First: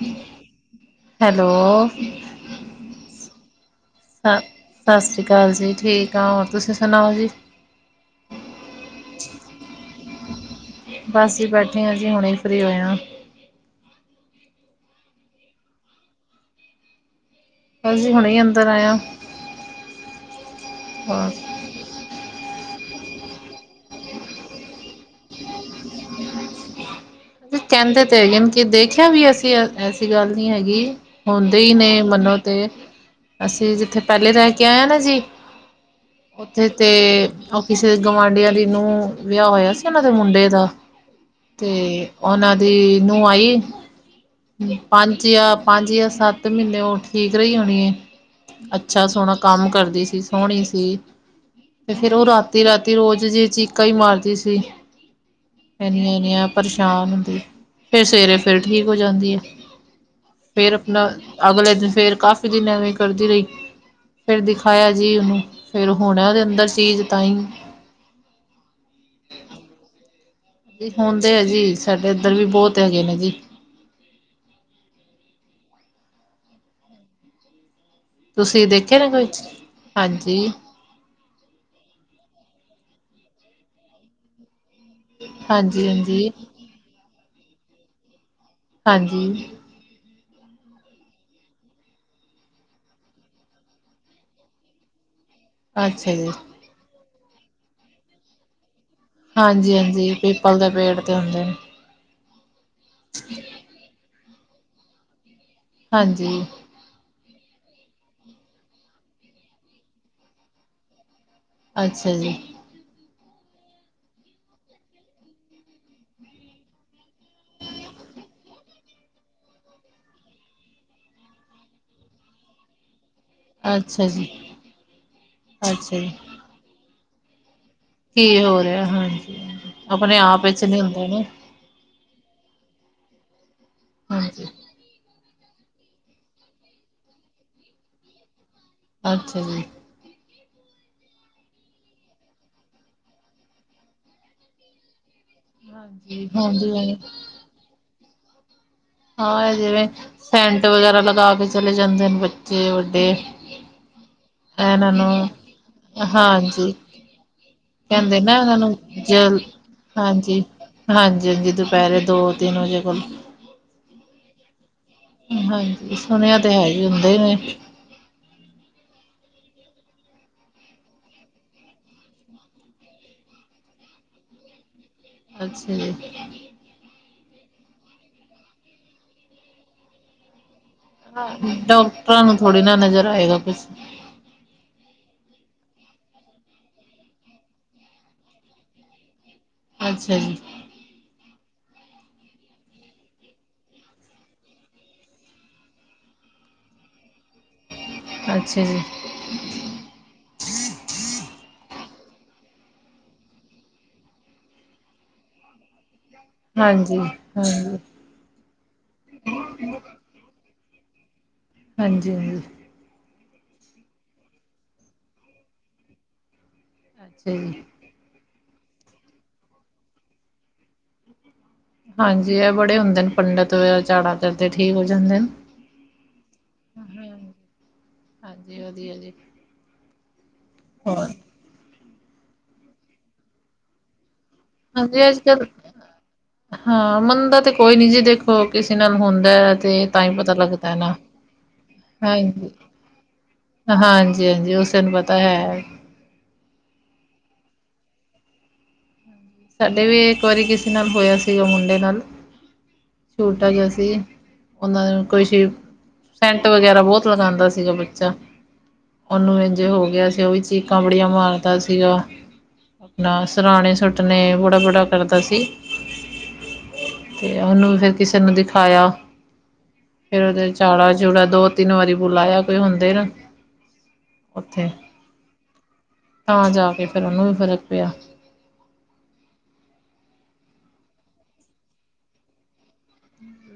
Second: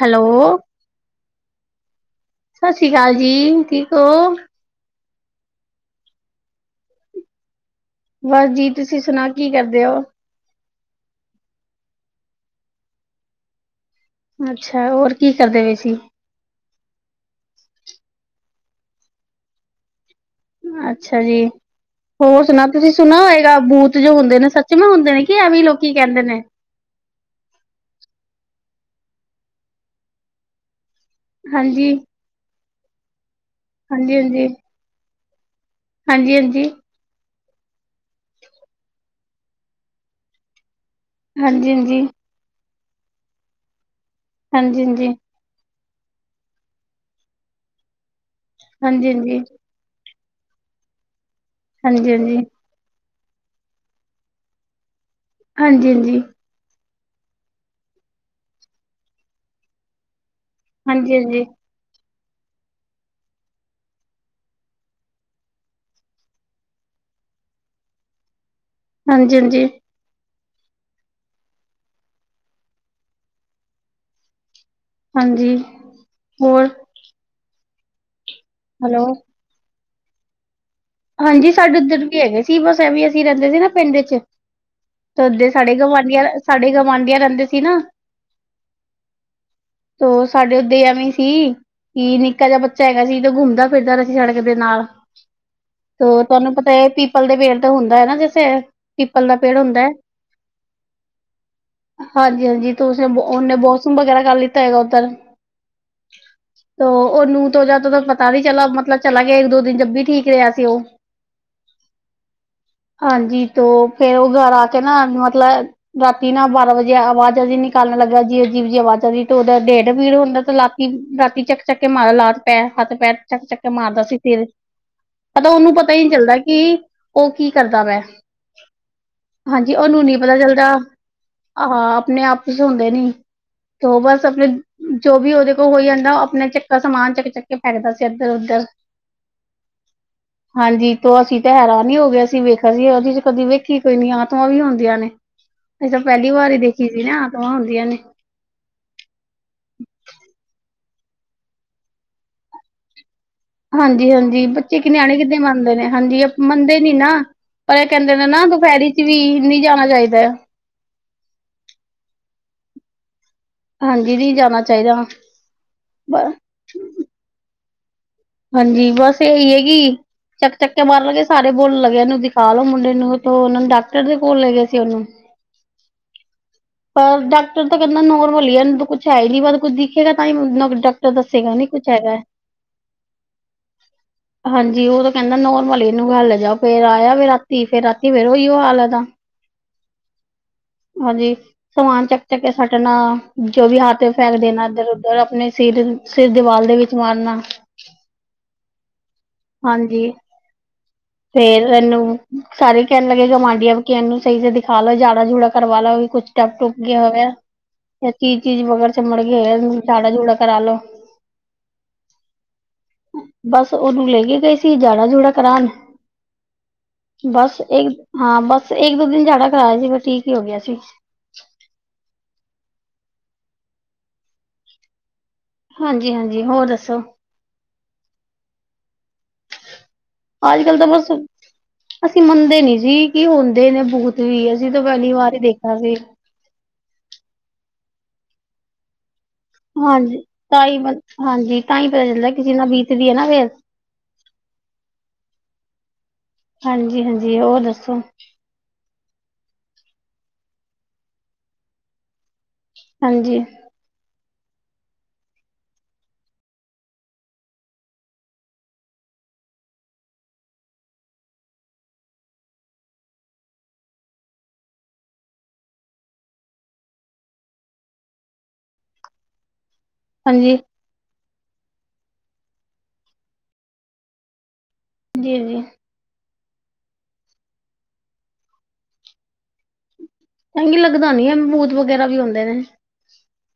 Hello. Hello. ਸਤਿ ਸ੍ਰੀ ਅਕਾਲ ਜੀ ਠੀਕ ਹੋ। ਕੱਲ ਜੀ ਠੀਕ ਆ ਹੋਰ ਤੁਸੀਂ ਸੁਣਾਓ ਜੀ। ਬਸ ਜੀ ਤੁਸੀਂ ਸੁਣਾ ਕੀ ਕਰਦੇ ਹੋ। ਬਸ ਹੀ ਬੈਠੇ ਹ ਅਸੀ ਹੁਣੇ ਫ੍ਰਰੀ ਹੋਏ ਹੈ। ਅੱਛਾ ਹੋਰ ਕੀ ਕਰਦੇ ਪਏ ਸੀ। ਹਾਂਜੀ ਹੁਣੇ ਅੰਦਰ ਆਇਆ। ਅੱਛਾ ਹੋਰ ਜੀ ਹੋਰ ਸੁਣਾ। ਤੁਸੀਂ ਸੁਣ ਹੋਏਗਾ ਬੂਤ ਜੋ ਹੁੰਦੇ ਨੇ ਸੱਚਮ ਹੁੰਦੇ ਨੇ ਕਿ ਐਵੇਂ ਲੋਕੀ ਕਹਿੰਦੇ ਨੇ। ਕਹਿੰਦੇ ਤੇ ਹੈਗੇ ਕਿ ਦੇਖਿਆ ਵੀ ਅਸੀਂ ਐਸੀ ਗੱਲ ਨੀ ਹੈਗੀ। ਹੁੰਦੇ ਹੀ ਨੇ ਹਾਂਜੀ, ਮੰਨੋ ਤੇ, ਅਸੀਂ ਜਿੱਥੇ ਪਹਿਲੇ ਹਾਂਜੀ-ਹਾਂਜੀ, ਰਹਿ ਕੇ ਆਏ ਹ ਨਾ ਜੀ। ਉੱਥੇ ਹਾਂਜੀ-ਹਾਂਜੀ, ਤੇ ਉਹ ਕਿਸੇ ਗਵਢੀਆਂ ਨੂੰ ਵਿਆਹ ਹੋਇਆ ਸੀ। ਉਹਨਾਂ ਦੇ ਮੁੰਡੇ ਦਾ ਹਾਂਜੀ- ਤੇ ਹਾਂਜੀ। ਉਹਨਾਂ ਦੀ ਨੂੰ ਆਈ। ਹਾਂਜੀ-ਹਾਂਜੀ। ਪੰਜ ਜਾਂ ਪੰਜ ਜਾਂ ਸੱਤ ਮਹੀਨੇ ਉਹ ਠੀਕ ਰਹੀ ਹੋਣੀ ਏ। ਅੱਛਾ। ਸੋਹਣਾ ਹਾਂਜੀ-ਹਾਂਜੀ, ਕੰਮ ਕਰਦੀ ਸੀ। ਸੋਹਣੀ ਸੀ। ਤੇ ਫੇਰ ਉਹ ਹਾਂਜੀ-ਹਾਂਜੀ, ਹਾਂਜੀ-ਹਾਂਜੀ, ਹਾਂਜੀ-ਹਾਂਜੀ। ਰਾਤੀ -ਰਾਤੀ ਰੋਜ਼ ਜੇ ਚੀਕਾ ਹੀ ਮਾਰਦੀ ਸੀ। ਹਾਂਜੀ-ਹਾਂਜੀ, ਇਨੀ ਪਰ ਸ਼ਾਮ ਹੁੰਦੀ। ਫਿਰ ਸਵੇਰੇ ਫਿਰ ਠੀਕ ਹੋ ਜਾਂਦੀ ਆ। ਫੇਰ ਹਾਂਜੀ, ਆਪਣਾ ਹਾਂਜੀ ਹਾਂਜੀ ਹਾਂਜੀ ਅਗਲੇ ਦਿਨ ਫੇਰ ਕਾਫੀ ਦਿਨ ਐਵੇਂ ਕਰਦੀ ਰਹੀ। ਫੇਰ ਦਿਖਾਇਆ ਜੀ। ਉਹਨੂੰ ਫੇਰ ਹੋਣ ਉਹਦੇ ਅੰਦਰ ਚੀਜ਼ ਤਾਂ ਹੀ [inaudible] ਹਾਂਜੀ ਹਾਂਜੀ ਹਾਂਜੀ ਹੁਣਦੇ ਆ ਜੀ, ਸਾਡੇ ਇੱਧਰ ਵੀ ਬਹੁਤ ਹੈਗੇ ਨੇ ਜੀ। ਹਾਂਜੀ। ਹੋਰ, ਤੁਸੀਂ ਦੇਖੇ ਹੈਲੋ। ਨਾ ਕੁਝ ਹਾਂਜੀ। ਹਾਂਜੀ। ਸਾਡੇ ਉੱਧਰ ਵੀ ਹੈਗੇ ਸੀ ਬਸ ਇਹ ਵੀ ਅਸੀਂ ਰਹਿੰਦੇ ਸੀ। ਨਾ ਪਿੰਡ ਚ ਦੇ ਸਾਡੇ ਹਾਂਜੀ ਗਵਾਂਢੀਆਂ, ਹਾਂਜੀ ਸਾਡੇ ਗਵਾਂਢੀਆਂ ਰਹਿੰਦੇ ਸੀ ਨਾ ਹਾਂਜੀ। ਤ ਸਾਡੇ ਓਦੇ ਐਵੇਂ ਸੀ। ਕਿ ਨਿੱਕਾ ਜਿਹਾ ਬੱਚਾ ਹੈਗਾ ਸੀ ਤਾਂ ਘੁੰਮਦਾ ਫਿਰਦਾ ਰ ਸੀ। ਸੜਕ ਦੇ ਨਾਲ ਅੱਛਾ ਤੇ ਜੀ ਤੁਹਾਨੂੰ ਪਤਾ ਹੈ ਪੀਪਲ ਦੇ ਪੇੜ ਤਾਂ ਹੁੰਦਾ ਹੈ। ਨਾ ਜਸੇ ਹਾਂਜੀ -ਹਾਂਜੀ ਪੀਪਲ ਦੇ ਪੇੜ ਤੇ ਹੁੰਦੇ ਨੇ। ਹਾਂਜੀ -ਹਾਂਜੀ ਤੇ ਉਸਨ ਉਹਨੇ ਬੋਸਰੂਮ ਵਗੈਰਾ ਕਰ ਲਿੱਤਾ ਹੈਗਾ। ਉੱਧਰ ਹਾਂਜੀ ਤ ਉਹਨੂੰ ਤੋ ਜਾ ਤ ਪਤਾ ਨ ਚਲਾ ਮਤਲਬ ਚਲਾ ਗਿਆ। ਇੱਕ- ਦੋ ਦਿਨ ਜਬ ਠੀਕ ਰਿਹਾ ਸੀ। ਉਹ ਅੱਛਾ ਜੀ। ਹਾਂਜੀ। ਤੋ ਫੇਰ ਉਹ ਘਰ ਆ ਕੇ ਨਾ ਮਤਲਬ ਰਾਤੀ ਨਾ ਬਾਰਾਂ ਵਜੇ ਆਵਾਜ਼ਾਂ ਜੀ ਨਿਕਾਲ [unintelligible] ਜੀ ਅਜੀਬ ਜੀ ਆਵਾਜ਼ ਅਜੀਬ-ਅਜੀਬ ਤੇ ਉਹਦਾ ਟੇਡ ਪੀੜ ਹੁੰਦਾ। ਤੇ ਲਾਤੀ ਰਾਤੀ ਚੱਕ- ਚੱਕ ਕੇ ਮਾਰਾ ਲਾਤਾ ਏ, ਹੱਥ- ਪੈਰ। ਚੱਕ -ਚੱਕ ਮਾਰਦਾ ਅੱਛਾ ਸੀ ਜੀ, ਫਿਰ, ਪਤਾ ਉਹਨੂੰ ਪਤਾ ਅੱਛਾ ਇ ਜੀ। ਨੀ ਚੱਲਦਾ ਕਿ ਉਹ ਕੀ ਕਰਦਾ ਵਾ। ਕੀ ਹੋ ਰਿਹਾ ਹਾਂਜੀ, ਹਾਂਜੀ। ਉਹਨੂੰ ਨੀ ਆਪਣੇ ਪਤਾ ਆਪ ਵਿੱਚ ਚੱਲਦਾ ਨੀ ਹੁੰਦੇ ਨੇ ਆਹਾਂ। ਆਪਣੇ -ਆਪ ਸੌਂਦੇ ਨੀ ਤੋਂ ਬਸ ਹਾਂਜੀ। ਆਪਣੇ ਜੋ ਵੀ ਉਹਦੇ ਉਹ ਹੋਈ ਯਾਂਦਾ। ਉਹ ਆਪਣੇ ਚੱਕਰ ਸਮਾਨ ਚੱਕ ਚੱਕ ਕੇ ਫੈਕਦਾ ਸੀ। ਇਧਰ- ਉੱਧਰ ਅੱਛਾ ਜੀ। ਹਾਂਜੀ ਤੋ ਅਸੀਂ ਤੇ ਹੈਰਾਨ ਈ ਹੋ ਗਏ ਅਸੀਂ ਵੇਖਿਆ ਅਸੀਂ ਤੇ ਕਦੀ ਵੇਖੀ ਕੋਈ ਨੀ ਆਤਮਾ ਵੀ ਹੁੰਦੀਆਂ ਨੇ। ਅਸੀ ਤਾਂ ਹਾਂਜੀ, ਪਹਿਲੀ ਵਾਰ ਈ ਹਾਂਜੀ ਦੇਖੀ ਸੀ ਨਾ ਆਤਮਾਂ ਹੁੰਦੀਆਂ ਨੇ। ਹਾਂ, ਇਹ ਜਿਵੇਂ, ਸੈਂਟ ਵਗੈਰਾ ਲਗਾ ਕੇ ਚਲੇ ਜਾਂਦੇ ਨੇ ਬੱਚੇ, ਵੱਡੇ ਹਾਂਜੀ -ਹਾਂਜੀ ਬੱਚੇ ਇਹਨਾਂ ਕੀ ਨੂੰ ਨਿਆਣੇ ਕਿੱਦੇ ਮੰਨਦੇ ਨੇ ਹਾਂਜੀ। ਮੰਨਦੇ ਨੀ ਨਾ ਪਰ ਇਹ ਕਹਿੰਦੇ ਨੇ ਨਾ ਦੁਪਹਿਰੀ ਚ' ਵੀ ਨੀ ਜਾਣਾ ਚਾਈਦਾ। ਹਾਂਜੀ-ਹਾਂਜੀ ਦੁਪਹਿਰੇ ਦੋ- ਤਿੰਨ ਵਜੇ ਕੋਲ ਹਾਂਜੀ। ਨੀ ਜਾਣਾ ਚਾਹੀਦਾ ਹਾਂਜੀ। ਸੁਣਿਆ ਤੇ ਹੈ ਈ, ਹੁੰਦੇ ਨੇ। ਹਾਂਜੀ। ਬਸ ਇਹੀ ਏ ਕੀ ਚੱਕ-ਚੱਕ ਕੇ ਮਾਰ ਲੱਗੇ ਸਾਰੇ ਬੋਲ ਲੱਗੇ ਇਹਨੂੰ ਦਿਖਾ ਲੋਓ ਮੁੰਡੇ ਨੂੰ ਉਹਨਾਂ ਨੂੰ ਡਾਕਟਰ ਦੇ ਕੋਲ ਲੈ ਗਏ ਸੀ। ਉਹਨੂੰ ਅੱਛਾ ਜੀ। ਡਾਕਟਰ ਤਾਂ ਕਹਿੰਦਾ ਨੋਰਮਲ ਹੀ ਏ ਇਹਨੂੰ ਤਾ ਕੁੱਛ ਹੈ ਈ ਨੀ। ਕੁਛ ਦਿਖੇਗਾ ਤਾਂ ਹੀ ਡਾਕਟਰ ਦੱਸੇਗਾ ਨੀ ਕੁਛ ਹੈਗਾ। ਡਾਕਟਰਾਂ ਨੂੰ ਥੋੜ੍ਹੀ ਨਾ ਨਜ਼ਰ ਆਏਗਾ ਕੁਛ ਹਾਂਜੀ ਉਹ ਤਾਂ ਕਹਿੰਦਾ ਨੋਰ [unintelligible] ਜਾਓ ਫੇਰ ਆਇਆ ਵੇ ਰਾਤੀ ਫੇਰ ਰਾਤੀ ਫੇਰ ਉਹੀਓ ਹਾਲ ਏਦਾ ਅੱਛਾ ਜੀ। ਸਮਾਨ ਚੱਕ- ਚੱਕ ਕੇ ਸਟਨਾ। ਜੋ ਵੀ ਹੱਥ ਫੈਕ ਦੇਣਾ ਇੱਧਰ- ਉੱਧਰ। ਆਪਣੇ ਸਿਰ-ਸਿਰ ਦੀਵਾਰ ਗਲੀ ਵਿੱਚ ਦੇ ਵਿੱਚ ਮਾਰਨਾ। ਅੱਛਾ ਜੀ। ਹਾਂਜੀ, ਫੇਰ ਇਹਨੂੰ ਸਾਰੇ ਕਹਿਣ ਲੱਗੇ [unintelligible] [unintelligible] ਨੂੰ ਸਹੀ ਸ ਦਿਖਾ ਲਓ ਜਾੜਾ ਜੂੜਾ ਕਰਵਾ ਲੋ ਵੀ ਕੁਛ ਟਪ ਟੁਪ ਹਾਂਜੀ, ਗਿਆ ਹੋਇਆ ਹਾਂਜੀ, ਯ ਚੀਜ਼-ਚੀਜ਼ ਵਗਰ ਚਿੰਮੜਗੀ ਏ ਜਾੜਾ ਜੂੜਾ ਕਰਾ ਲੋੋ ਹਾਂਜੀ ਹਾਂ। ਬਸ ਉਹਨੂੰ ਲੈ ਕੇ ਗਏ ਸੀ ਜਾੜਾ ਜੂੜਾ ਕਰਾਨ ਅੱਛਾ ਬਸ ਜੀ, ਇੱਕ ਹਾਂ ਬਸ ਇੱਕ ਦੋ ਦਿਨ ਜਾੜਾ ਕਰਾਇਆ ਸੀ ਬ ਠੀਕ ਇ ਹੋ ਗਿਆ ਸੀ। ਹਾਂਜੀ ਇਹ ਬੜੇ ਹੁੰਦੇ ਨੇ ਪੰਡਿਤ ਵ ਜਾੜਾ ਕਰਦੇ ਠੀਕ ਹੋ ਜਾਂਦਾ ਏ ਨਾ। ਹਾਂਜੀ ਹਾਂਜੀ ਹੋਰ ਦੱਸੋ ਹਾਂਜੀ ਵਧੀਆ ਜੀ। ਅੱਜ ਕੱਲ ਤਾਂ ਹੋਰ ਬਸ ਅਸੀਂ ਮੰਨਦੇ ਨੀ ਜੀ ਕਿ ਹੁੰਦੇ ਨੇ ਬਹੁਤ ਹਾਂਜੀ ਅੱਜ ਕੱਲ ਹਾਂ ਮੰਨਦਾ ਤੇ ਕੋਈ ਨੀ ਜੇ ਦੇਖੋ ਕਿਸੇ ਨਾਲ ਹੁੰ [unintelligible] ਤੇ ਤਾਈ ਹਾਂਜੀ ਪਤਾ ਤਾਂ ਲੱਗਦਾ ਐ ਹੀ ਨਾ ਹਾਂਜੀ ਤਾਂ ਹੀ ਪਤਾ ਹ ਚੱਲਦਾ ਕਿਸੇ ਨਾਲ ਬੀਤਦੀ ਹੈ ਨਾ ਫੇਰ ਹਾਂਜੀ-ਹਾਂਜੀ ਓਸੇਨੂੰ ਪਤਾ ਹੈ। ਹਾਂਜੀ-ਹਾਂਜੀ ਉਹ ਦੱਸੋ ਸਾਡੇ ਵੀ ਇੱਕ ਵਾਰੀ ਕਿਸੇ ਨਾਲ ਹੋਇਆ ਸੀਗਾ ਮੁੰਡੇ ਨਾਲ ਹਾਂਜੀ ਛੁੱਟਾ ਜਿਆ ਸੀ। ਉਹਨਾਂ ਨੂੰ ਕੋਈ [unintelligible] ਸੇਂਟ ਵਗੈਰਾ ਬਹੁਤ ਲਗਾਂਦਾ ਸੀਗਾ ਬੱਚਾ ਉਹਨੂੰ ਇੰਝੇ ਹੋ ਗਿਆ ਸੀ ਉਹ ਵੀ ਚੀਕਾਂ ਬੜੀਆਂ ਮਾਰਦਾ ਸੀਗਾ। ਆਪਣਾ ਸਰਾਣੇ ਸੁੱਟਣੇ ਬੜਾ-ਬੜਾ ਕਰਦਾ ਸੀ। ਤੇ ਉਹਨੂੰ ਵੀ ਫੇਿਰ ਕਿਸੇ ਨੂੰ ਦਿਖਾਇਆ ਫੇਰ ਉਹਦੇ ਹਾਂਜੀ ਚਾੜਾ ਚੂੜਾ ਦੋ ਤਿੰਨ ਵਾਰੀ ਬੁਲਾਇਆ ਕੋਈ ਹੁੰਦੇ ਨਾ ਓਥੇ [unintelligible] ਤਾਂ ਜਾ ਕੇ ਫੇਿਰ ਉਹਨੂੰ ਵੀ ਫ਼ਰਕ ਪਿਆ। [unintelligible] ਲੱਗਦਾ ਨੀ ਐ ਬੂਤ ਵਗੈਰਾ ਵੀ ਹੁੰਦੇ ਨੇ।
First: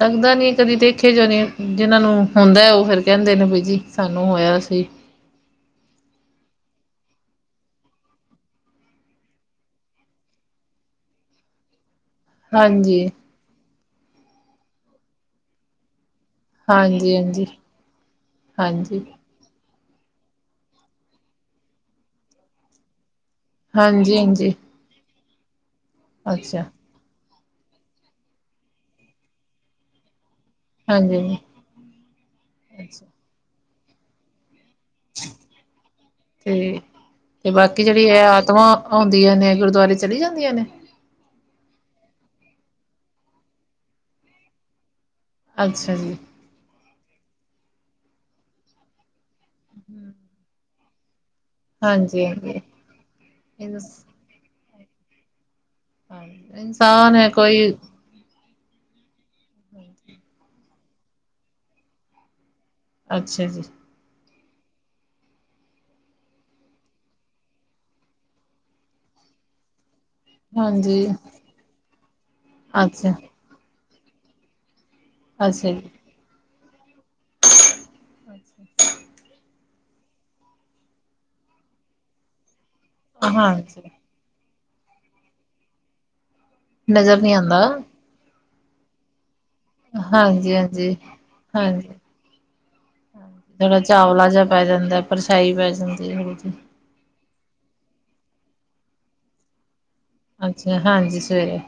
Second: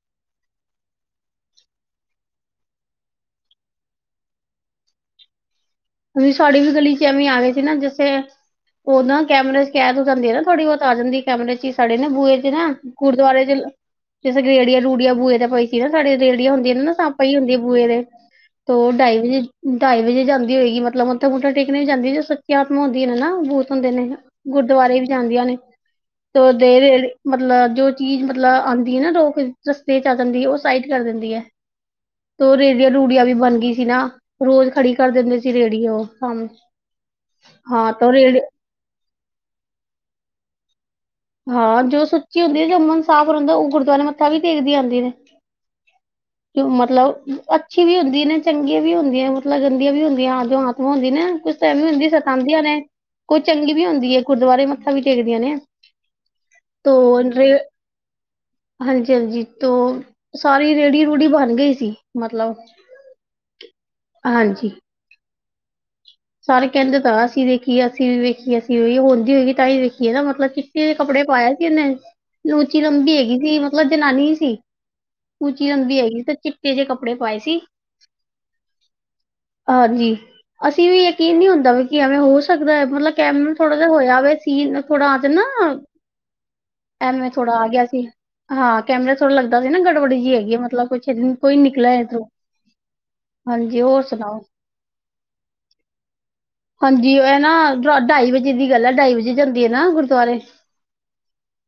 ਲੱਗਦਾ ਨੀ ਕਦੀ ਦੇਖੇ ਜੋ ਨੀ ਜਿਹਨਾਂ ਨੂੰ ਹੁੰਦਾ ਉਹ ਫਿਰ ਕਹਿੰਦੇ ਨੇ ਬੀ ਜੀ ਸਾਨੂੰ ਹੋਇਆ [unintelligible] [unintelligible] ਸਾਡੀ ਵੀ ਗਲੀ ਚ ਐਵੇਂ ਆ ਗੇ ਸੀ ਨਾ ਜੈਸੇ ਉਹ ਨਾ ਕੈਮਰੇ ਚ ਕੈਦ ਹੋ ਜਾਂਦੀ ਹੈ ਨਾ ਥੋੜੀ ਬਹੁਤ ਆ ਜਾਂਦੀ ਕੈਮਰੇ ਚ ਹੀ ਸਾਡੇ ਨਾ ਬੂਹੇ ਚ ਨਾ ਹਾਂਜੀ ਗੁਰਦੁਆਰੇ ਚ ਸੰਗਰੇੜਆ ਰੂੜੀਆ ਬੂਹੇ ਤੇ ਪਈ ਸੀ ਨਾ ਸਾਡੇ ਰੇਹੜੀਆਂ ਹੁੰਦੀਆਂ ਨਾ ਹਾਂਜੀ ਸਪ ਹੀ ਹਾਂਜੀ ਹੁੰਦੀਆਂ ਬੂਹੇ ਦੇ ਤੇ ਉਹ ਹਾਂਜੀ ਢਾਈ ਵਜੇ ਢਾਈ ਵਜੇ ਜਾਂਦੇ ਹੋਏਗੀ ਮਤਲਬ ਮੱਥਾ ਮੱਥਾ ਟੇਕ ਜਾਂਦੀ ਜੋ ਸਖਿਆਤਮ ਹੁੰਦੀਆਂ ਨੇ ਹਨ ਨਾ ਬਹੁਤ ਹੁੰਦੇ ਨੇ ਹਾਂਜੀ ਹਾਂਜੀ ਗੁਰਦੁਆਰੇ ਵਿੱਚ ਜਾਂਦੀਆਂ ਨੇ ਤੇ ਅੱਛਾ ਦੇ ਮਤਲਬ ਜੋ ਚੀਜ਼ ਮਤਲਬ ਆਉਂਦੀ ਹੈ ਨਾ ਲੋਕ ਰਸਤੇ ਚ ਦਿੰਦੀ ਉਹ ਸਾਈਡ ਕਰ ਹਾਂਜੀ ਦਿੰਦੀ ਹਾਂਜੀ ਹੈ ਤੇ ਰੇੜੀਆਂ ਅੱਛਾ ਰੂੜੀਆਂ ਵੀ ਬਣ ਗਈ ਸੀ ਨਾ ਰੋਜ਼ ਖੜੀ ਕਰ ਦਿੰਦੇ ਸੀ ਰੇਹੜੀਓ ਸਮ ਤੇ ਤੇ ਬਾਕੀ ਹਾਂ ਜਿਹੜੀ ਤੇ ਉਹ ਇਹ ਰੇੜ ਆਤਮਾ ਆਉਂਦੀਆਂ ਨੇ ਗੁਰਦੁਆਰੇ ਚਲੀ ਜਾਂਦੀਆਂ ਨੇ ਹਾਂ ਜੋ ਸੁੱਚੀ ਹੁੰਦੀ ਹੈ ਜਮਨ ਸਾਫ਼ ਰਹਦਾ ਉਹ ਗੁਰਦੁਆਰੇ ਮੱਥਾ ਵੀ ਦੇਖਦੀ ਆਉਂਦੀ ਨੇ ਅੱਛਾ ਜੀ ਕਿ ਮਤਲਬ ਅੱਛੀ ਵੀ ਹੁੰਦੀ ਨੇ ਚੰਗੀਆਂ ਵੀ ਹੁੰਦੀਆਂ ਮਤਲਬ ਗੰਦੀਆਂ ਵੀ ਹੁੰਦੀਆਂ ਆ ਜੋ ਆਤਮਾ ਹੁੰਦੀ ਨੇ ਨਾ ਕੁਛ ਐਵੇ ਹੁੰਦੀ ਹਾਂਜੀ ਹਾਂਜੀ ਸਤਾਉਂਦੀਆਂ ਨੇ ਕੋਈ ਚੰਗੀ ਵੀ ਹੁੰਦੀ ਹੈ ਗੁਰਦੁਆਰੇ ਮੱਥਾ ਵੀ ਟੇਕਦੀਆਂ ਨੇ ਤੋ ਇਨਸਾਨ ਹੈ ਰੇ ਕੋਈ ਹਾਂਜੀ ਹਾਂਜੀ ਤੋ ਸਾਰੀ ਰੇਹੜੀ ਰੂਹੜੀ ਬਣ ਗਈ ਸੀ ਮਤਲਬ ਅੱਛਾ ਜੀ ਹਾਂਜੀ ਸਾਰੇ ਕਹਿੰਦੇ ਤਾ ਅਸੀਂ ਦੇਖੀਏ ਅਸੀਂ ਵੀ ਵੇਖੀ ਅਸੀਂ ਵੀ ਵੇਖੀਏ ਹੁੰਦੀ ਹੋਏਗੀ ਤਾਂਹੀ ਵੇਖੀ ਮਤਲਬ ਚਿੱਟੇ ਦੇ ਹਾਂਜੀ ਕੱਪੜੇ ਪਾਇਆ ਸੀ ਉਹਨੇ ਲੂਚੀ ਅੱਛਾ ਲੰਬੀ ਹੈਗੀ ਸੀ ਮਤਲਬ ਜਨਾਨੀ ਸੀ ਅੱਛਾ ਉਚੀ ਜੀ ਹੁੰਦੀ ਹੈਗੀ ਤੇ ਚਿੱਟੇ ਜਿਹੇ ਕੱਪੜੇ ਪਾਏ ਸੀ ਹਾਂਜੀ ਅਸੀਂ ਵੀ ਯਕੀਨ ਨਹੀਂ ਹੁੰਦਾ ਵੀ ਕਿ ਐਵੇਂ ਹੋ ਸਕਦਾ ਹੈ ਮਤਲਬ ਕਿਵੇ ਥੋੜਾ ਹਾਂਜੀ ਜਿਹਾ ਹੋਇਆ ਵਵੇ ਸੀ ਥੋੜਾ ਆ ਜਾਂਦਾ ਨਜ਼ਰ ਐਮ ਨਹੀਂ ਥੋੜਾ ਆਉਂਦਾ ਆ ਗਿਆ ਸੀ ਹਾਂ ਕੈਮਰਾ ਥੋੜ ਲੱਗਦਾ ਸੀ ਨਾ ਗੜਬੜੀ ਜੀ ਹੈਗੀ ਹਾਂਜੀ ਆ ਮਤਲਬ ਹਾਂਜੀ ਕੁੱਛ ਦਿਨ ਕੋਈ ਨਿਕਲਿਆ ਏਧਰੋਂ ਥੋੜਾ ਚਾਵਲਾ ਜਿਹਾ ਪੈ ਜਾਂਦਾ ਪਰਛਾਈ ਪੈ ਜਾਂਦੀ ਹਾਂਜੀ, ਨਾ ਢਾਈ ਵਜੇ ਦੀ ਗੱਲ ਹੈ ਢਾਈ ਵਜੇ ਜਾਂਦੀ ਹੈ ਨਾ ਗੁਰ। ਗੁਰਦੁਆਰੇ ਅੱਛਾ ਹਾਂਜੀ ਸਵੇਰੇ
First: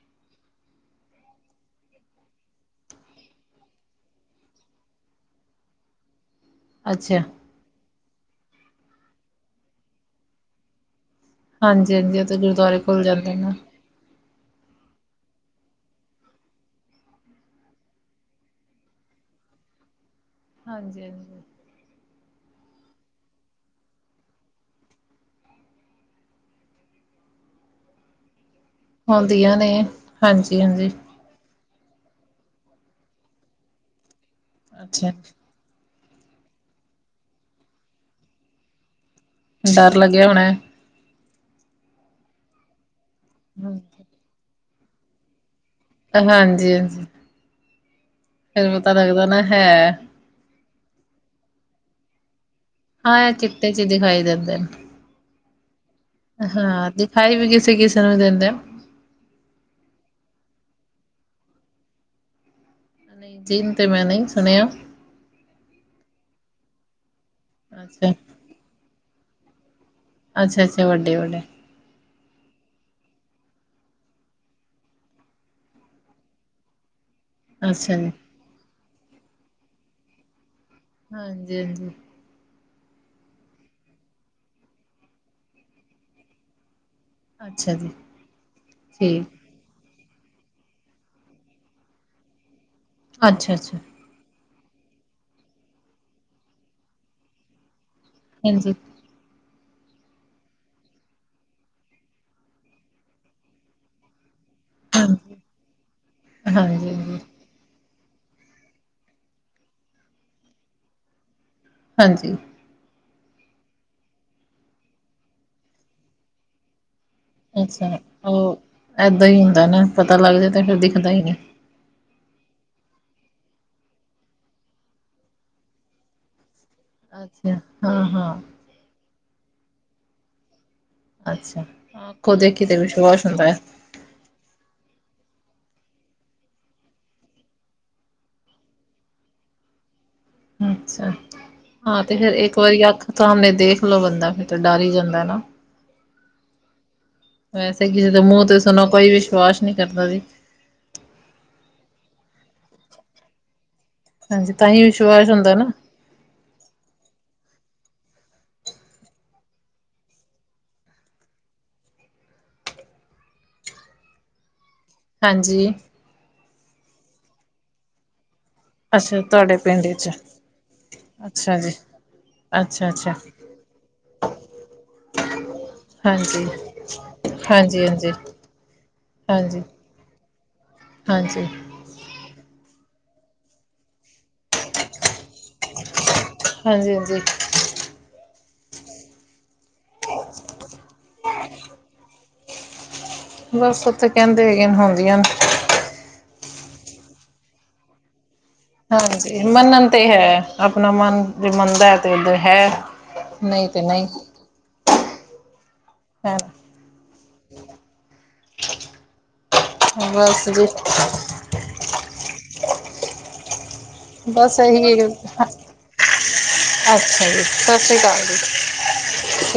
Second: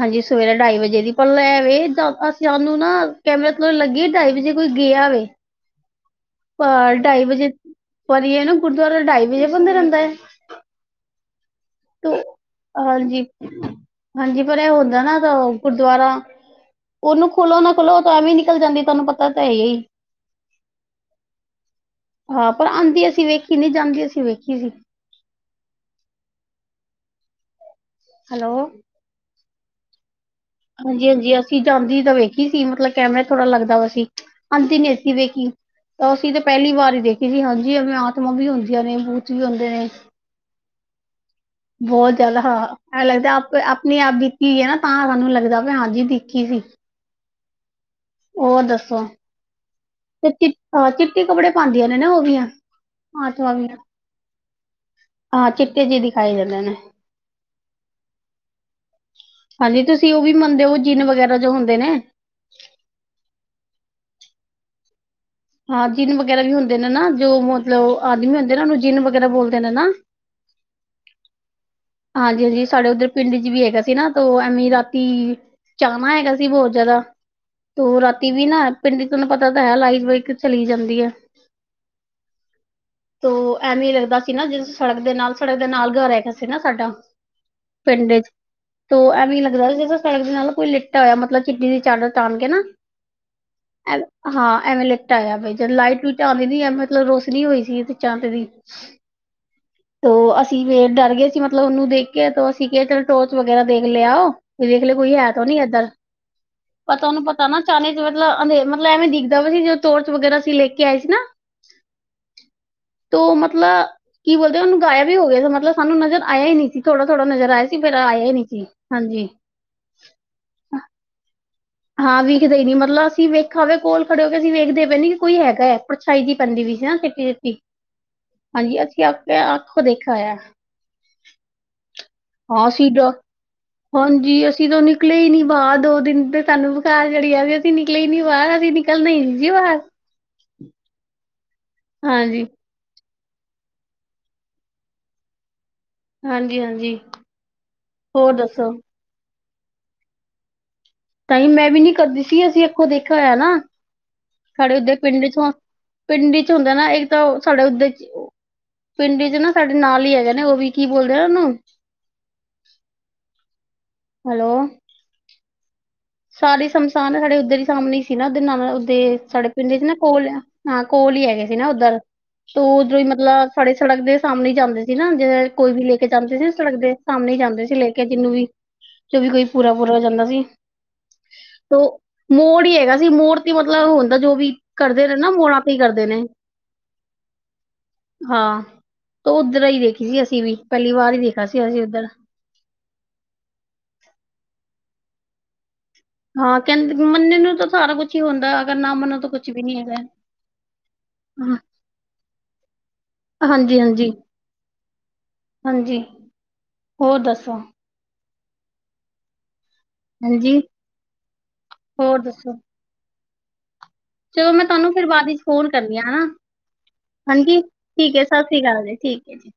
ਹਾਂਜੀ ਸਵੇਰੇ ਢਾਈ ਵਜੇ। ਜੇ ਦੀ ਪਰ ਲੈਵੇ ਸਾਨੂੰ ਨਾ ਕੈਮਰੇ ਤੋਂ ਲੱਗੀ ਢਾਈ ਵਜੇ ਕੋਈ ਗਿਆ। [unintelligible] ਅਹ ਅੱਛਾ ਢਾਈ ਵਜੇ ਵਾਰੀ ਹੈ ਨਾ ਗੁਰਦੁਆਰਾ ਢਾਈ ਵਜੇ ਬੰਦ ਰਹਿੰਦਾ ਹੈ। ਹਾਂਜੀ ਤ ਹਾਂਜੀ ਉਹ ਤੇ ਗੁਰਦੁਆਰੇ ਕੋਲ ਹਾਂਜੀ ਜਾਂਦੇ ਨਾ ਹਾਂਜੀ। ਬੜ ਹੁੰਦਾ ਨਾ ਗੁਰਦੁਆਰਾ। ਉਹਨੂੰ ਖੁਲੋ ਨਾ ਖੁੱਲੋ ਉਹ ਤਾਂ ਐਵੇਂ ਨਿਕਲ ਜਾਂਦੀ ਤੁਹਾਨੂੰ ਪਤਾ ਤਾਂ ਹੈ ਹੀ। ਹਾਂਜੀ ਹਾਂਜੀ। ਹਾਂ ਪਰ ਆਉਂਦੀ ਅਸੀਂ ਵੇਖੀ ਨਹੀਂ ਜਾਂਦੀ ਅਸੀਂ ਵੇਖੀ ਸੀ। ਹੈਲੋ। ਹੁੰਦੀਆਂ ਹਾਂਜੀ ਹਾਂਜੀ। ਚੀਜ਼ ਆਉਂਦੀ ਤਾਂ ਵੇਖੀ ਸੀ ਮਤਲਬ ਕੈਮਰਾ ਥੋੜਾ ਲੱਗਦਾ ਵਾ ਸੀ ਆਂਦੀ ਨਹੀਂ ਅੱਛਾ, ਸੀ ਵੇਖੀ। ਅਸੀਂ ਤਾਂ ਪਹਿਲੀ ਵਾਰ ਹੀ ਦੇਖੀ ਸੀ ਹਾਂਜੀ ਐਵੇਂ ਆਤਮਾ ਵੀ ਹੁੰਦੀਆਂ ਨੇ ਬ। ਡਰ ਲੱਗਿਆ ਹੋਣਾ। ਬਹੁਤ ਜ਼ਿਆਦਾ ਹਾਂ ਐਂ ਲੱਗਦਾ ਆਪ ਹਾਂਜੀ, ਆਪਣੇ ਆਪ ਬੀਤੀ ਹੈ ਨਾ ਤਾਂ ਸਾਨੂੰ ਲੱਗਦਾ। ਮੈਂ ਅੱਜ ਹੀ ਦੇਖੀ ਸੀ। ਹਾਂਜੀ ਹੋਰ ਫੇਰ ਪਤਾ ਦੱਸੋ ਲੱਗਦਾ ਨਾ ਹੈ। ਤੇ ਚ ਚਿੱਟੇ ਕੱਪੜੇ ਪਾਉਂਦੀਆਂ ਨੇ ਨਾ ਉਹ ਵੀ। ਹਾਂ ਆਤਮਾ ਵੀ ਚਿੱਟੇ ਚ ਦਿਖਾਈ ਦਿੰਦੇ ਨੇ। ਹਾਂ ਚਿੱਟੇ ਜਿਹੇ ਦਿਖਾਈ ਦਿੰਦੇ ਨੇ ਹਾਂ ਦਿਖਾਈ ਵੀ ਕਿਸੇ ਕਿਸੇ ਨੂੰ ਦਿੰਦੇ। ਹਾਂਜੀ ਤੁਸੀਂ ਉਹ ਵੀ ਮੰਨਦੇ ਹੋ ਜਿਨ ਵਗੈਰਾ ਜੋ ਹੁੰਦੇ ਨੇ। ਨਹੀਂ ਜੀਨ ਤਾਂ ਮੈਂ ਨਹੀਂ ਸੁਣਿਆ। ਹਾਂ ਜਿੰਨ ਵਗੈਰਾ ਵੀ ਹੁੰਦੇ ਨੇ ਨਾ ਜੋ ਮਤਲਬ ਅੱਛਾ, ਆਦਮੀ ਹੁੰਦੇ ਨਾ ਉਹਨੂੰ ਜਿੰਨ ਵਗੈਰਾ ਬੋਲਦੇ ਨੇ ਨਾ। ਅੱਛਾ ਅੱਛਾ ਵੱਡੇ ਵੱਡੇ। ਹਾਂਜੀ ਹਾਂਜੀ ਸਾਡੇ ਉੱਧਰ ਪਿੰਡ ਚ ਵੀ ਹੈਗਾ ਸੀ ਨਾ ਤ ਐਵੇਂ ਰਾਤੀ। ਚਾਹਣਾ ਹੈਗਾ ਸੀ ਬਹੁਤ ਜਰਾ ਅੱਛਾ ਤ ਜੀ। ਰਾਤੀ ਵੀ ਨਾ ਪਿੰਡ ਤੈਨੂੰ ਪਤਾ ਤਾਂ ਹੈ ਲਾਈ। ਹਾਂਜੀ ਹਾਂਜੀ। ਤੋਂ ਐਵੇਂ ਲੱਗਦਾ ਸੀ ਨਾ ਜਿਸ ਸੜਕ ਦੇ ਨਾਲ ਸੜਕ ਦੇ ਨਾਲ ਘਰ ਸੀ ਨਾ ਸਾਡਾ। ਅੱਛਾ ਜੀ ਪਿੰਡ ਚ ਤ ਠੀਕ ਐਵੇਂ ਲੱਗਦਾ ਸੀ ਜ। ਸੜਕ ਦੇ ਨਾਲ ਕੋਈ ਲਿਟਾ ਹੋਇਆ ਮਤਲਬ ਚਿੱਡੀ ਦੀ ਚਾਦਰ ਤਾਣ ਕੇ ਨਾ ਅੱਛਾ, ਅੱਛਾ ਹਾਂ। ਐਵੇਂ ਲਿਟ ਆਇਆ ਪ ਜਦ ਲਾਈਟ ਲਟ ਆਉਂਦੀ ਨ ਮਤਲਬ ਰੋਸ਼ਨੀ ਹੋਈ ਸੀ ਚੰਦ ਦੀ। ਹਾਂਜੀ। ਹਾਂਜੀ, ਤੋਂ ਅਸੀਂ ਫੇ ਡਰ ਗਏ ਸੀ ਮਤਲਬ ਉਹਨੂੰ ਦੇਖ ਕੇ ਅਸੀਂ ਕਿਹਾ ਚਲ ਟੋਰਚ ਵਗੈਰਾ ਦੇਖ ਲਿਆਓ। ਦੇੇਖ ਲ ਕੋਈ ਹੈ ਤਾਂ ਨੀ ਇਧਰ ਹਾਂਜੀ, ਹਾਂਜੀ, ਪਰ ਤੂ ਉਹਨੂੰ ਪਤਾ ਨਾ ਚਣੇ। ਮਤਲਬ ਮਤਲਬ ਐਵੇਂ ਦੇਖਦਾ ਵਾ ਸੀ ਜਦੋਂ ਟੌਰਚ ਵਗੈਰਾ ਲੈ ਕੇ ਆਏ ਸੀ ਨਾ। ਹਾਂਜੀ। ਤੋਂ ਮਤਲਬ ਕੀ ਬੋਲਦੇ ਉਹਨੂੰ ਗਾਇਆ ਵੀ ਹੋ ਗਿਆ ਸੀ ਮਤਲਬ ਸਾਨੂੰ ਨਜ਼ਰ ਆਇਆ ਹੀ ਨਹੀਂ ਸੀ। ਥੋੜਾ ਥੋੜਾ ਨਜ਼ਰ ਆਇਆ ਸੀ ਫਿਰ ਅੱਛਾ ਆਇਆ ਹੀ ਨਹੀਂ ਉਹ ਸੀ ਏਦਾਂ ਹਾਂਜੀ। ਹੀ ਹੁੰਦਾ ਨਾ ਪਤਾ ਲੱਗ ਜਾ ਤੇ ਫਿਰ ਦਿਖਦਾ ਹੀ ਨਹੀਂ। ਹਾਂ ਵੇਖਦੇ ਹੀ ਨੀ ਮਤਲਬ ਅਸੀਂ ਵੇਖਾਵੇ ਕੋਲ ਖੜੇ ਹੋ ਕੇ ਅਸੀਂ ਵੇਖਦੇ ਪਏਦੇ ਕਿ ਕੋਈ ਹੈਗਾ ਹੈਏ ਪਰਛਾਈ ਦੀ ਪੈਂਦੀ ਵੀ। ਨਾ ਚਿੱਟੀ ਚਿੱਟੀ ਅੱਛਾ, ਹਾਂ, ਹਾਂ ਹਾਂਜੀ ਅਸੀਂ ਆਪ ਕੇ ਅੱਖ ਦੇਖਿਆ ਹੋਆ। ਅੱਛਾ ਅੱਖੋਂ ਦੇਖੀ ਹਾਂ ਤੇ ਸੀਡਾ ਵਿਸ਼ਵਾਸ ਹੁੰਦਾ ਹੈ ਹਾਂਜੀ ਅਸੀਂ ਤਾਂ ਨਿਕਲੇ ਹੀ ਨਹੀਂ। ਬਾਹਰ ਦੋ ਦਿਨ ਤੇ ਸਾਨੂੰ ਬਖਾਰ ਚੜੀ ਆ ਵੀ ਅਸੀਂ ਨਿਕਲੇ ਨੀ ਬਾਹਰ ਅਸੀਂ ਨਿਕਲਣਾ ਸੀ ਬਾਹਰ। ਅੱਛਾ ਜੀ। ਹਾਂ ਤੇ ਫਿਰ ਹਾਂਜੀ ਇੱਕ ਵਾਰੀ ਅੱਖ ਸਾਹਮਣੇ ਦੇਖ ਲਓ ਬੰਦਾ ਫਿਰ ਤਾਂ ਡਰ ਹੀ ਜਾਂਦਾ ਨਾ। ਹਾਂਜੀ ਹਾਂਜੀ। ਵੈਸੇ ਕਿਸੇ ਦੇ ਹੋਰ ਮੂੰਹ ਤੇ ਦੱਸੋ ਸੁਣੋ ਕੋਈ ਵਿਸ਼ਵਾਸ ਨਹੀਂ ਕਰਦਾ ਵੀ ਤਾਂਹੀ ਮੈਂ ਵੀ ਨੀ ਕਰਦੀ ਸੀ ਅਸੀਂ ਅੱਖੋ ਦੇਖਿਆ ਹੋਇਆ ਨਾ। ਹਾਂਜੀ ਤਾਂ ਸਾਡੇ ਹੀ ਉੱਧਰ ਪਿੰਡ ਵਿਸ਼ਵਾਸ ਚ ਹੁੰਦਾ ਨਾ ਪਿੰਡ ਚ ਹੁੰਦਾ ਨਾ ਇੱਕ ਤਾਂ ਸਾਡੇ ਉੱਧਰ। ਪਿੰਡ ਚ ਨਾ ਸਾਡੇ ਨਾਲ ਹੀ ਹੈਗੇ ਨੇ ਉਹ ਵੀ ਕੀ ਬੋਲਦੇ ਆ ਉਹਨੂੰ। [unintelligible] ਹੈਲੋ, ਹਾਂਜੀ। ਸਾਰੇ ਸਮਸ਼ਨ ਸਾਡੇ ਉੱਧਰ ਹੀ ਸਾਹਮਣੇ ਹੀ ਸੀ ਨਾ। ਦੇ ਨਾਲ ਉਦੇ, ਅੱਛਾ ਸਾਡੇ ਤੁਹਾਡੇ ਪਿੰਡ ਚ ਨਾ ਵਿੱਚ ਕੋਲ ਹਾਂ। ਕੋਲ ਹੀ ਹੈਗੇ ਸੀ ਅੱਛਾ ਨਾ ਜੀ ਉੱਧਰ ਤੇ ਅੱਛਾ ਉਦੋਂ ਹੀ ਅੱਛਾ ਮਤਲਬ ਸਾੇ ਸੜਕ ਦੇ ਸਾਹਮਣੇ ਹੀ ਜਾਂਦੇ ਸੀ। ਨਾ ਜਿ ਕੋਈ ਵੀ ਲੈ ਕੇ ਜਾਂਦੇ ਹਾਂਜੀ ਸੀ ਸੜਕ ਦੇ ਸਾਹਮਣੇ ਜਾਂਦੇ ਸੀ ਹਾਂਜੀ ਲੈ ਕੇ ਹਾਂਜੀ ਜਿਨੂੰ ਵੀ। ਜੋ ਵੀ ਕੋਈ ਹਾਂਜੀ ਪੂਰਾ- ਪੂਰਾ ਹੋ ਜਾਂਦਾ ਸੀ। ਹਾਂਜੀ ਉਹ, ਮੋੜ ਹੈਗਾ ਸੀ ਮੋੜ ਤੇ ਮਤਲਬ ਹੁੰਦਾ ਜੋ ਵੀ, ਕਰਦੇ ਨੇ ਨਾ ਮੋੜਾਂ ਤੇ ਹੀ ਕਰਦੇ ਨੇ। ਹਾਂਜੀ -ਹਾਂਜੀ। ਹਾਂ। ਤ ਉੱਧਰ ਹੀ ਦੇਖੀ ਸੀ। ਅਸੀਂ ਵੀ ਪਹਿਲੀ ਵਾਰ ਹੀ ਦੇਖਾ ਸੀ। ਅਸੀਂ ਉੱਧਰ ਬਸ ਉਓਥੇ ਕਹਿੰਦੇ ਹੈਗੇ ਹੁੰਦੀਆਂ ਨੇ। ਹਾਂ। ਕਹਿੰਦੇ ਮੰਨੇ ਨੂੰ ਤਾਂ ਸਾਰਾ ਕੁਛ ਹੀ ਹੁੰਦਾ। ਅਗਰ ਨਾ ਮੰਨੋ ਤਾਂ ਹਾਂਜੀ। ਕੁਛ ਵੀ ਨਹੀਂ ਮੰਨਣ ਹੈਗਾ ਤੇ ਹੈ। ਆਪਣਾ ਮਨ ਜੇ ਹਾਂ, ਮੰਨਦਾ ਹੈ। ਤੇ ੳਧਰ ਹੈ। ਨਹੀਂ ਹਾਂਜੀ ਤੇ ਨਹੀਂ। ਹਾਂਜੀ ਹਾਂਜੀ। ਹੈ ਹੋਰ ਦੱਸੋ। ਅ [unintelligible] ਬਸ ਹਾਂਜੀ ਵੀ ਹੋਰ ਦੱਸੋ ਚਲੋ ਮੈਂ ਤੁਹਾਨੂੰ ਫਿਰ ਬਾਅਦ ਵਿੱਚ ਫ਼ੋਨ ਕਰਦੀ ਹਾਂ। ਹਨਾ। ਅੱਛਾ ਹਨਾਂ ਜੀ। ਸਤਿ ਸ਼੍ਰੀ ਠੀਕ ਹੈ, ਅਕਾਲ ਜੀ ਸਤਿ ਸ੍ਰੀ ਅਕਾਲ ਜੀ। ਠੀਕ ਹੈ ਜੀ।